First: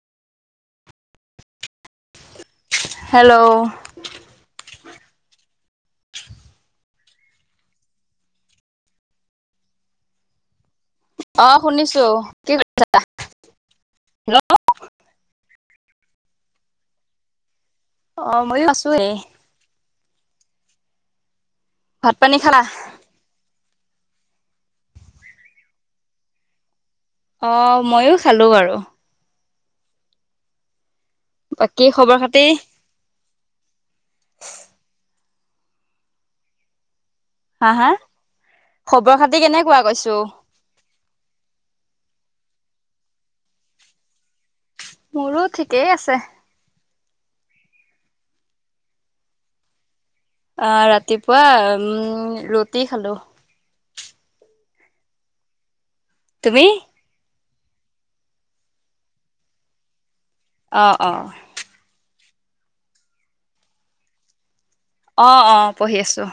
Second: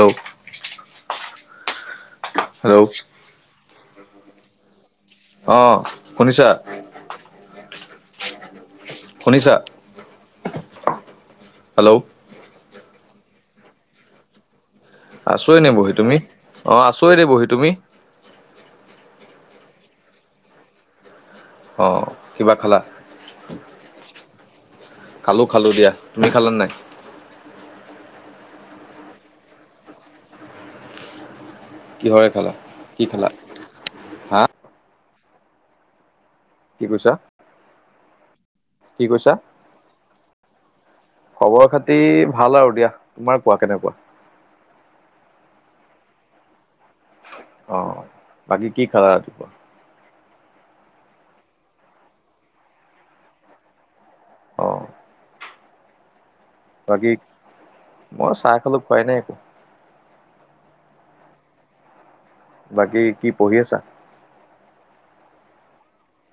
[unintelligible] Hello hello. অ', শুনিছা? শুনিছা? অ', হেল্ল' শুনিছো, কি কৰিছা? হেল্ল'। আছো এনে বহি তুমি, অ', আছো এনেই বহি, তুমি? অ', ময়ো আছো এনে। অ', ভাত পানী কিবা খালা? খালো খালো দিয়া, তুমি খালা নাই? অ', ময়ো খালো বাৰু। বাকী খবৰ কিহৰে খাতি খালা, কি খালা, হা? কি কৈছা? হা হা, কি খবৰ কৈছা খাতি কেনেকুৱা কৈছো। খবৰ খাতি ভাল আৰু দিয়া। তোমাৰ কোৱা কেনেকুৱা? মোৰো ঠিকেই আছে। অঁ! বাকী কি খালা? অঁ! ৰাতিপুৱা উম ৰুটি খালো। অ তুমি? বাকী মই চাহ খালোঁ খোৱাই নাই একো। অঁ-অঁ! বাকী কি পঢ়ি আছা? অঁ-অঁ! পঢ়ি আছোঁ।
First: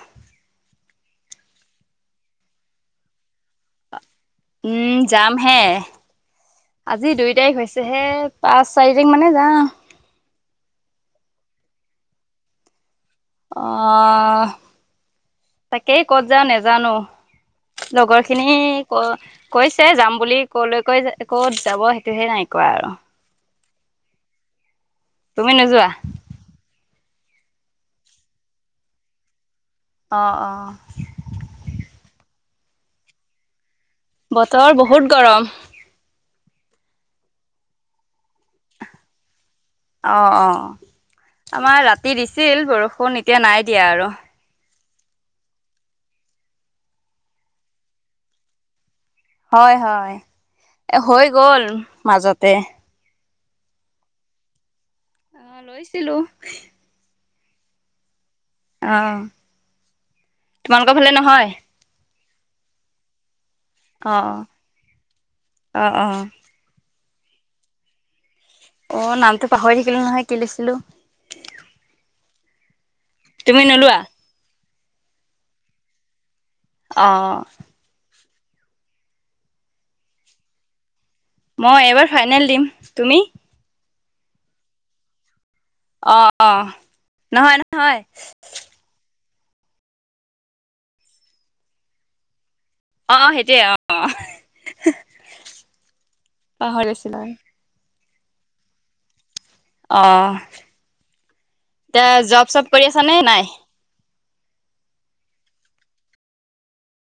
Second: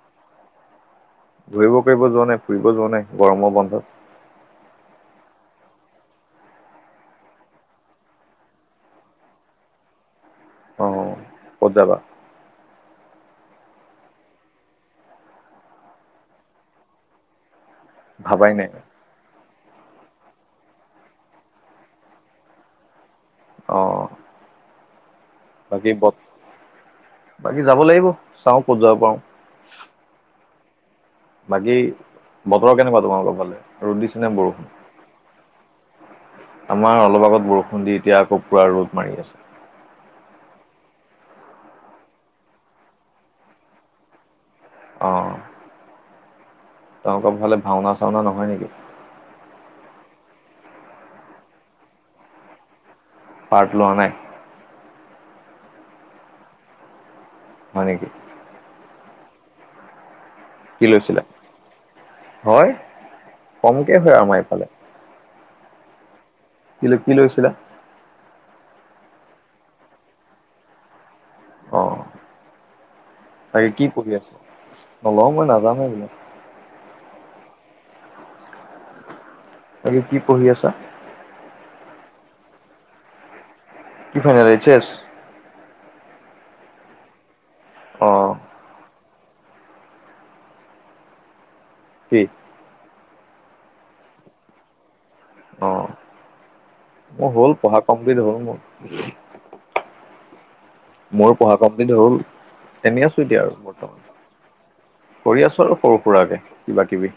ঘূৰিব কৰিব ফুৰিব যোৱা নাই, ফুৰিব যোৱা নাই গৰমৰ বন্ধত? উম! যাম হে। আজি দুই তাৰিখ হৈছেহে পাঁচ, চাৰি তাৰিখ মানে যাওঁ। অ ক'ত যাবা? অঁ! তাকেই ক'ত যাওঁ নেজানো। লগৰ ভাবাই খিনি নাই কত কৈছে যাম বুলি কলৈকৈ ক'ত যাব সেইটোহে নাই কোৱা আৰু। অঁ-অঁ! তুমি নোযোৱা বাকী ব বাকী যাব লাগিব চাওঁ ক'ত যাব পাৰোঁ। অঁ-অঁ! বাকী বতৰ কেনেকুৱা তোমালোকৰ ফালে? ৰ'দ দিছ বতৰ বহুত গৰম। আমাৰ অলপ আগত বৰষুণ দি এতিয়া আকৌ পুৰা ৰ'দ মাৰি আছে। অঁ-অঁ! আমাৰ ৰাতি দিছিল বৰষুণ এতিয়া নাই দিয়া আৰু। অঁ! তোমালোকৰ ফালে ভাওনা-চাওনা নহয় নেকি? হয়-হয়। এ হৈ গ'ল মাজতে। পাৰ্ত লোৱা নাই? অঁ! লৈছিলোঁ। হয় নেকি? অঁ! কি লৈছিলা? হয় কমকে হয় আমাৰ এইফালে। অঁ-অঁ! কি লৈ কি লৈছিলা? অঁ! নামটো পাহৰি থাকিলো নহয় কি লৈছিলো। অঁ। তুমি বাকী কি নোলোৱা পঢ়ি আছো? নলওঁ মই নাজানে এইবিলাক। অঁ! বাকী কি পঢ়ি আছা? মই এবাৰ ফাইনেল দিম। তুমি? কি ফাইনেল এইচএচ? অঁ-অঁ! নহয়-নহয়। অ কি? অঁ-অঁ! সেইটোৱেই অঁ! অ পাহৰিলোঁ। মোৰ হ'ল পঢ়া কমপ্লিট হ'ল মোৰ। অঁ! মোৰ পঢ়া কমপ্লিট হ'ল, কৰি আছা এনে নে আছোঁ এতিয়া নাই আৰু। অ' কৰি আছোঁ আৰু সৰু সুৰাকে কিবা কিবি।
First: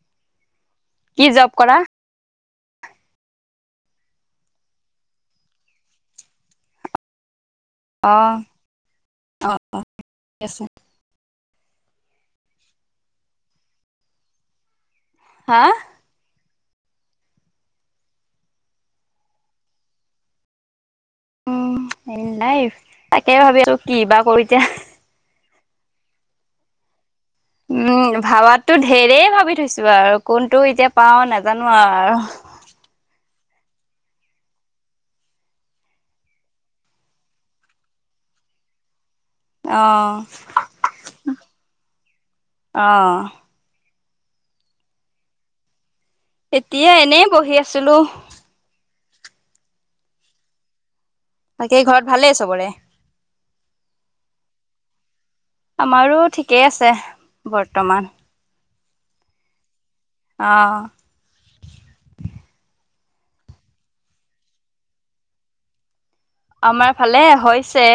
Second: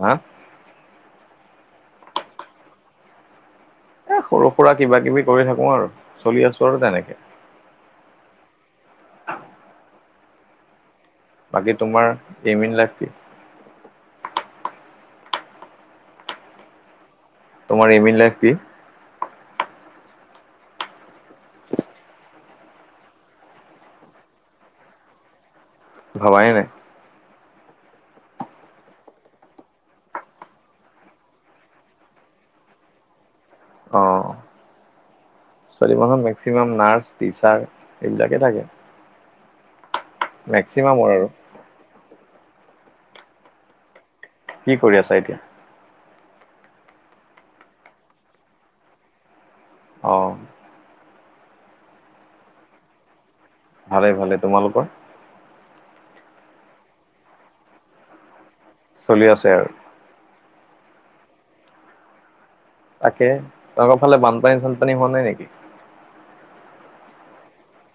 হা? কি জব কৰা? এ সৰু সুৰা কিবা-কিবি কৰি থাকো আৰু, চলি আছোঁ আৰু তেনেকে। অ' অ' অ' ঠিকে আছে। বাকী তোমাৰ এম ইন লাইফ কি? হা? তোমাৰ এম ইন লাইফ কি? উম' নাই তাকে ভাবি আছোঁ, কিবা কৰোঁ এতিয়া। ভবাই নাই। উম' ভাবাতো ঢেৰে ভাবি থৈছোঁ আৰু কোনটো এতিয়া পাওঁ নাজানোঁ আৰু আৰু অ' ছোৱালী মানুহ মেক্সিমাম নাৰ্ছ, টিচাৰ এইবিলাকে থাকে। অ' মেক্সিমামৰ আৰু। অ' কি কৰি আছা এতিয়া? এতিয়া এনেই বহি আছিলোঁ। অ' বাকী ঘৰত ভালেই চবৰে? ভালে ভালে। তোমালোকৰ? আমাৰো ঠিকেই আছে বৰ্তমান। চলি আছে আৰু। অ' তাকে তোমালোকৰ ফালে বানপানী চানপানী হোৱা নাই নেকি? আমাৰ ফালে হৈছে।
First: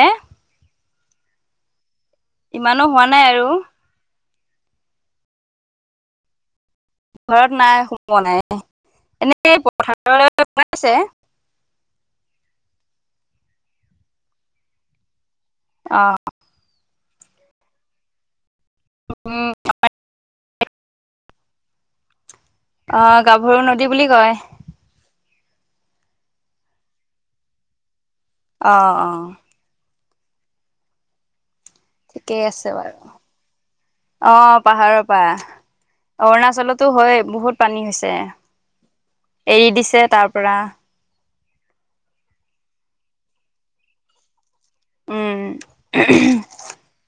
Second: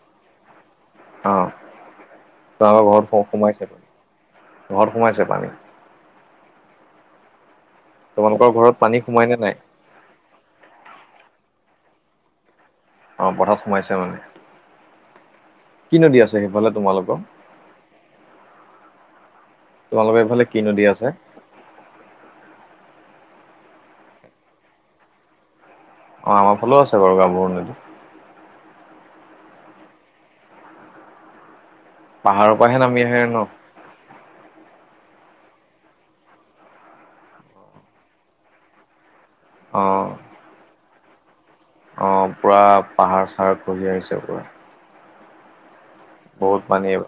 ইমানো তহঁতৰ হোৱা ঘৰত নাই আৰু সোমাইছে পানী, ঘৰত সোমাইছে পানী? ঘৰত নাই সোমোৱা নাই, তোমালোকৰ ঘৰত পানী সোমাই নে নাই এনেই পথাৰলৈ সোমাইছে। অ' পথাৰত সোমাইছে মানে, কি অ', নদী আছে সেইফালে তোমালোকৰ? উ উম' তোমালোকৰ এইফালে কি নদী আছে? অ' গাভৰু নদী বুলি কয়। অ' আমাৰ ফালেও আছে বাৰু গাভৰু নদী। অ' অ' ঠিকেই পাহাৰৰ আছে পৰাহে বাৰু নামি আহে ন। অ' পাহাৰৰ পৰা। অৰুণাচলতো হয় বহুত পানী হৈছে, এৰি অ দিছে তাৰ পৰা। অ' পুৰা পাহাৰ-চাহাৰ ঘঁহি আহিছে পুৰা। উম' বহুত পানী আহিব।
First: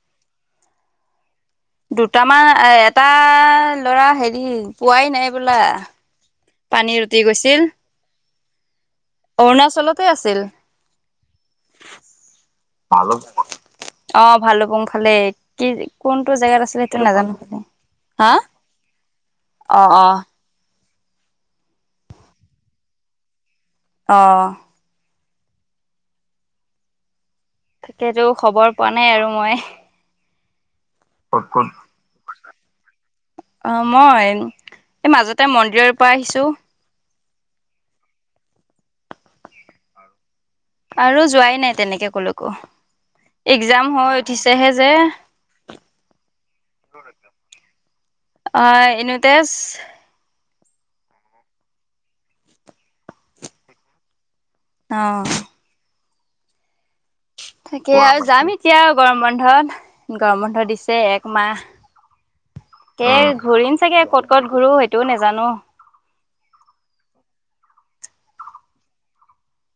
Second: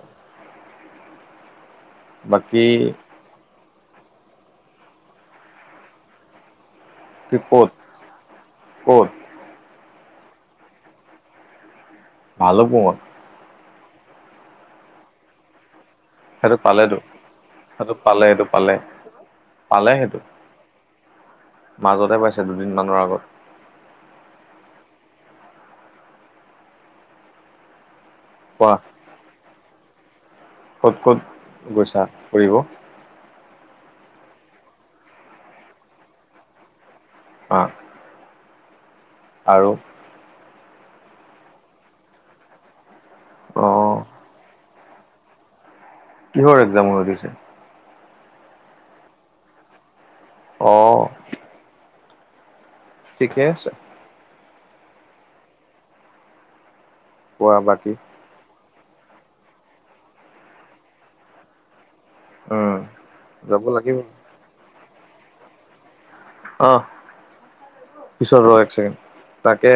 দুটামান, বাকী আ এটা ল'ৰা হেৰি পোৱাই নাই বোলে। পানীত উটি কি গৈছিল। ক'ত ক'ত? অৰুণাচলতে আছিল। ভালোকপুংঙত। ভালোকপুংঙত? অ' ভালোকপুংঙ ফালে। কি কোনটো জেগাত আছিল সেইটো নাজানোঁ মানে, সেইটো পালে হা? সেইটো পালে পালে অ', অ', সেইটো? মাজতে পাইছে দুদিন মানৰ আগত। অ' তাকেতো খবৰ কোৱা পোৱা নাই আৰু মই। ক'ত ক'ত গৈছা ফুৰিব? অ' মই এই মাজতে মন্দিৰৰ পৰা আহিছোঁ। অ' আৰু আৰু যোৱাই নাই তেনেকে ক'লৈকো, অ একজাম হৈ উঠিছে হে যে। কিহৰ এক্সাম হৈ কিহৰ দিছে? একজাম? অ' ইউনিটেস। অ' ঠিকে আছে। অ' কোৱা বাকী ঠিকে, অ' আৰু যাম এতিয়া আৰু গৰম বন্ধত, গৰম বন্ধ দিছে একমাহ। উম একে যাব ঘূৰিম লাগিব। চাগে ক'ত ক'ত ঘূৰো? সেইটোও নাজানোঁ। আহ পিছত ৰ এক ছেকেণ্ড তাকে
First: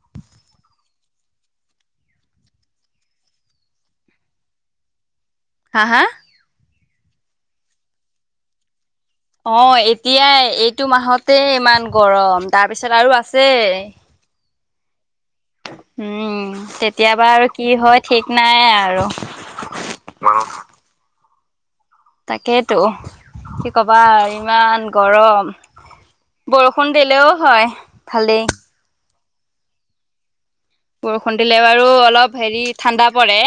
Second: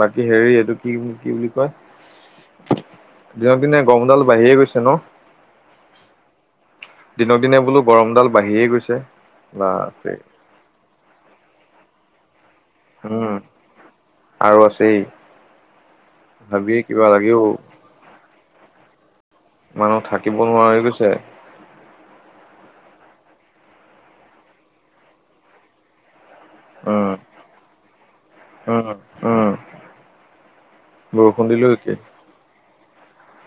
বাকী হেৰি এইটো কি‌ বুলি কি বুলি কয়? যোৱা দিনে গৰমডাল বাঢ়িয়ে গৈছে ন। হা হা? দিনক দিনে বোলোঁ গৰমডাল বাঢ়িয়ে গৈছে। অ' বাপৰে এতিয়াই এইটো মাহতে ইমান গৰম, তাৰপিছত আৰু উম আছে। আৰু আছেই। উম' ভাবিয়ে কিবা তেতিয়াবা লাগেও আৰু কি হয়, ঠিক নাই আৰু। মানুহ থাকিব নোৱাৰা হৈ গৈছে। তাকেতো কি কবা আৰু ইমান গৰম। বৰষুণ দিলেওঁ হয়, ভালেই। অ'হ অ' বৰষুণ দিলে দিলেও বাৰু একেই অলপ হেৰি ঠাণ্ডা পৰে।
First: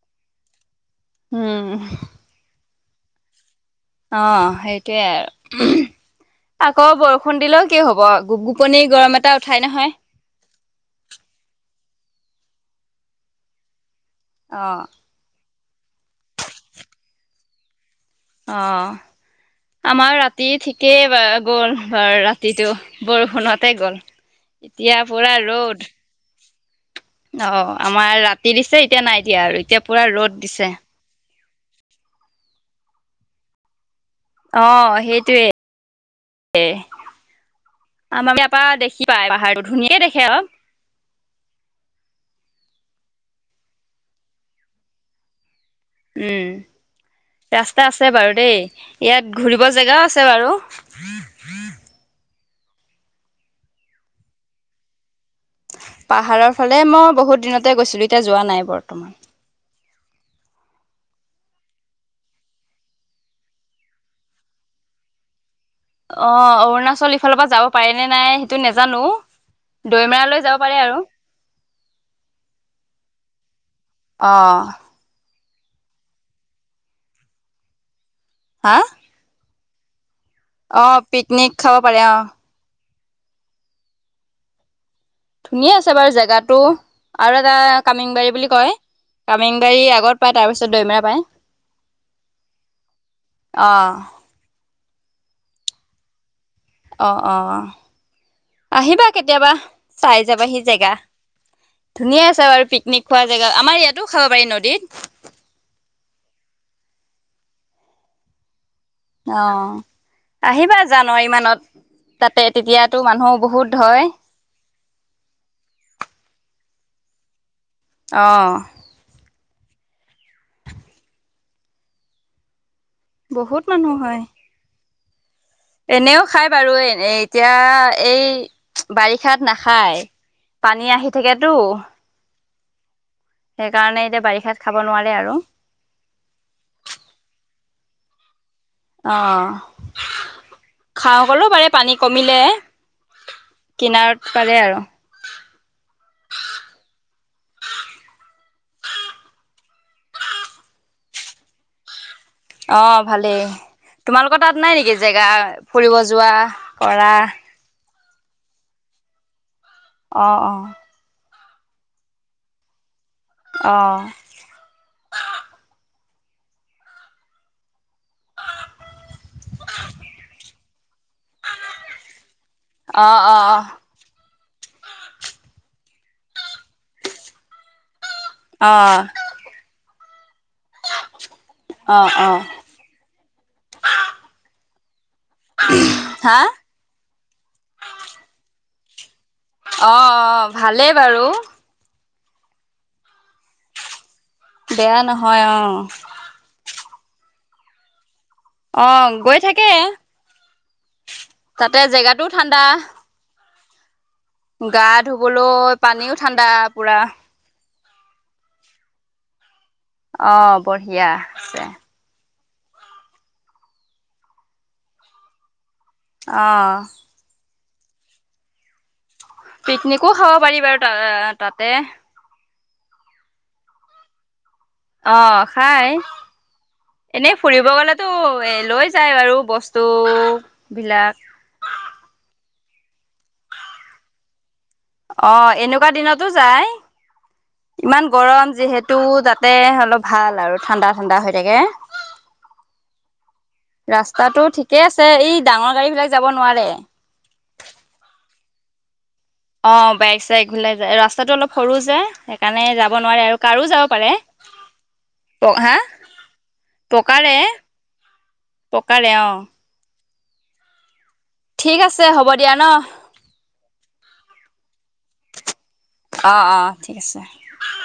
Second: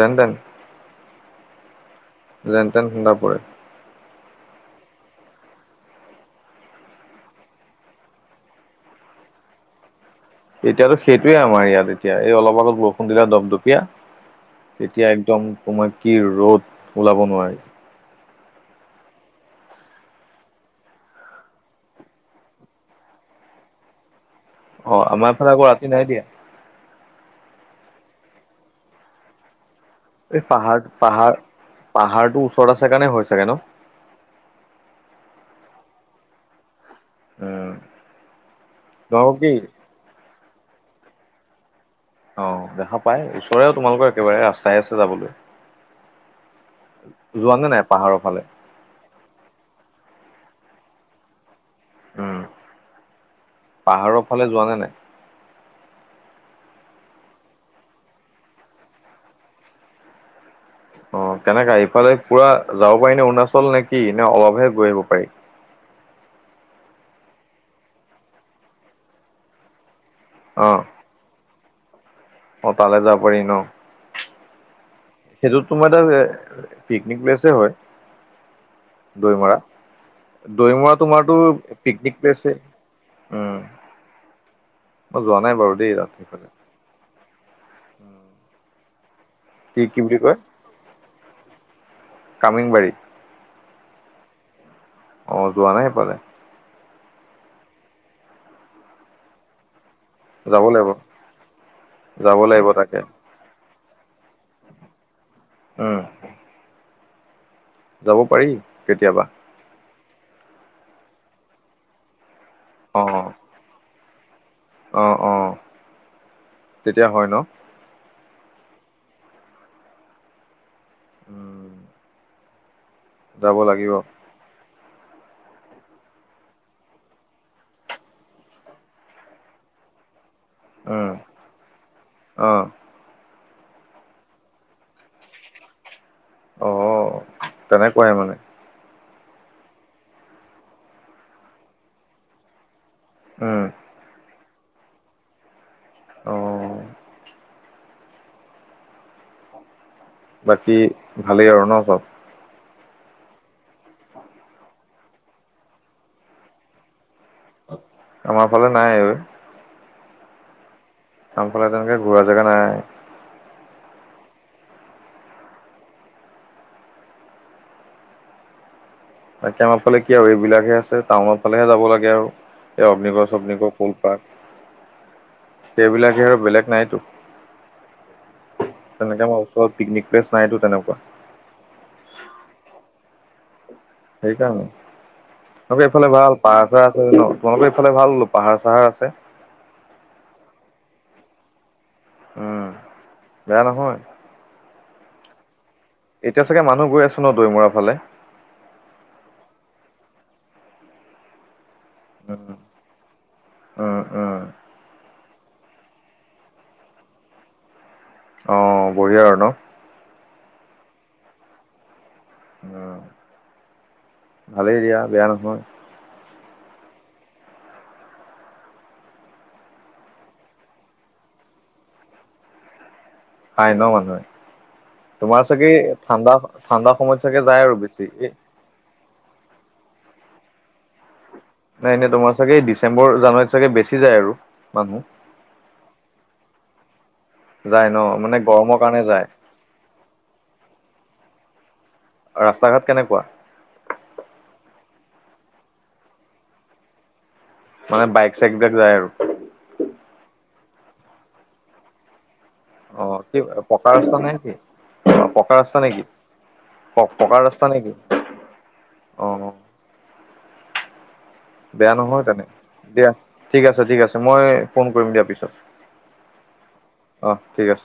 Rain then um' rain then ঠাণ্ডা পৰে। অ' সেইটোৱে আৰু। আকৌ বৰষুণ দিলেওঁ কি হ'ব অ', গুপ গুপনি গৰম এটা উঠাই নহয়। এতিয়াতো সেইটোৱে আমাৰ ইয়াত এতিয়া, এই অলপ আগত বৰষুণ দিলে দপদপীয়া। অ' এতিয়া একদম তোমাৰ কি ৰ'দ ওলাব নোৱাৰি। অ' আমাৰ ৰাতি ঠিকেই গ'ল বাৰু ৰাতিটো। বৰষুণতে গ'ল, অ এতিয়া আমাৰ পুৰা ফালে আকৌ ৰ'দ। ৰাতি নাই দিয়া অ' আমাৰ ৰাতি দিছে, এতিয়া নাই দিয়া আৰু এতিয়া পুৰা ৰ'দ এই দিছে। পাহাৰ, পাহাৰ, পাহাৰটো ওচৰত আছে কাৰণে হৈ চাগে ন। অ' সেইটোয়ে। উম আমাৰ ইয়াৰপা দেখি পায় তোমালোকৰ কি পাহাৰটো, ধুনীয়াকে দেখে অ'। অ' দেখা পাই, ওচৰেও তোমালোকৰ একেবাৰে ৰাস্তাই আছে যাবলৈ। যোৱা উম' নে নাই ৰাস্তা আছে পাহাৰৰ বাৰু ফালে দেই। ইয়াত ঘূৰিব জেগাও আছে বাৰু। উম, পাহাৰৰ ফালে যোৱা নে নাই? পাহাৰৰ ফালে মই বহুত দিনতে গৈছিলোঁ এতিয়া যোৱা নাই বৰ্তমান। অঁ, কেনেকা ইফালে পুৰা যাব পাৰি নে অৰুণাচল নে কি নে অলপহে গৈ আহিব পাৰি। অঁ, অৰুণাচল ইফালৰ পৰা যাব পাৰে নে নাই সেইটো নেজানো। দৈমেৰা লৈ যাব অ পাৰে আৰু। অ তালৈ যাব পাৰি ন। অঁ। সেইটোত তোমাৰ এটা পিকনিক প্লেছে হয়। হা। দৈমৰা দৈমৰা অ', তোমাৰতো পিকনিক খাব পাৰে পিকনিক অ', প্লেছে। উম। মই যোৱা নাই ধুনীয়া আছে দেই তাত বাৰু সেইফালে জেগাটো। আৰু এটা কামিংবাৰী বুলি কয়, কি কামিংবাৰী কি বুলি আগত কয় পাই তাৰ পিছত দৈমেৰা পায়। কামিংবাৰী। অঁ। অঁ যোৱা নাই সেইফালে। অঁ অ, আহিবা কেতিয়াবা। চাই যাবাহি যাব লাগিব জেগা ধুনীয়া যাব আছে বাৰু লাগিব তাকে পিকনিক খোৱা জেগা। আমাৰ ইয়াতো খাব পাৰি নদীত। উম। যাব পাৰি কেতিয়াবা। অঁ, আহিবা জানুৱাৰী মানত তাতে তেতিয়াতো মানুহ বহুত হয়। অঁ অ, তেতিয়া হয় ন। অঁ। উম। যাব বহুত লাগিব মানুহ হয়। এনেও খায় বাৰু এতিয়া এই বাৰিষাত নাখায়। পানী আহি থাকেতো। অঁ। সেইকাৰণে এতিয়া বাৰিষাত খাব নোৱাৰে আৰু। অ তেনেকুৱাই মানে। অঁ, খাওঁ কলেও পাৰে পানী কমিলে। উম। কিনাৰত পাৰে আৰু। অঁ। বাকী ভালেই আৰু ন চব। অঁ, ভালেই তোমালোকৰ তাত নাই নেকি জেগা ফুৰিব কৰা? আমাৰ ফালে নাই। অঁ, অ। আফালে তেনেকৈ ঘূৰা জেগা নাই। অঁ। তাকে আমাৰ ফালে কি আৰু এইবিলাকহে আছে টাউনৰ ফালেহে যাব লাগে, আৰু এই অ', অ', অগ্নিকড় কল সেইবিলাকে আৰু বেলেগ নাইতো। অ', তেনেকে আমাৰ ওচৰত পিকনিক প্লেচ নাইতো তেনেকুৱা। অঁ, অ। সেইকাৰণে, তাকে এইফালে ভাল হা পাৰ ন তোমালোকৰ এইফালে ভাল বুলো পাহাৰ চাহাৰ আছে। অ', অ, ভালেই বাৰু। উম, বেয়া নহয়। বেয়া নহয় অ। এতিয়া চাগে মানুহ গৈ আছো [unintelligible] ফালে? অ', গৈ থাকে, তাতে জেগাটো উম ঠাণ্ডা। উম', উম। গা ধুবলৈ পানীও ঠাণ্ডা পুৰা। অ', বঢ়িয়া আৰু ন? অ', বঢ়িয়া আছে। অ', ভালেই দিয়া বেয়া নহয়। অ', পিকনিকো খাব পাৰি বাৰু ত তাতে। খাই ন মানুহে? অ তোমাৰ চাগে খাই ঠাণ্ডা ঠাণ্ডা সময়ত এনেই চাগে যায় ফুৰিব আৰু গলেতো বেছি এই এ লৈ যায়, বাৰু বস্তুবিলাক। নাই এনেই তোমাৰ চাগে এই ডিচেম্বৰ জানুৱাৰীত চাগে বেছি যায় আৰু মানুহ। অ', এনেকুৱা দিনতো যায়। যায় ন ইমান মানে গৰম গৰমৰ যিহেতু কাৰণে যায় তাত তে অলপ ভাল আৰু ঠাণ্ডা ঠাণ্ডা হৈ থাকে। ৰাস্তা ঘাত কেনেকুৱা? ৰাস্তাটো ঠিকে আছে। এই ডাঙৰ গাড়ীবিলাক যাব নোৱাৰে। মানে বাইক চাইকবিলাক যায় আৰু। অ', বাইক চাইকবিলাক যায়। ৰাস্তাটো অলপ সৰু যে সে অ', কি পকা ৰাস্তা নে কি অ', প পকা হা ৰাস্তা নেকি? পকাৰে প-পকা ৰাস্তা নেকি? পকাৰে অ। ঠিক বেয়া আছে নহয় হ'ব তেনে দিয়া ন দিয়া ঠিক আছে, ঠিক আছে। মই ফোন কৰিম দিয়া পিছত। অ', অ ঠিক আছে। অ', ঠিক আছে।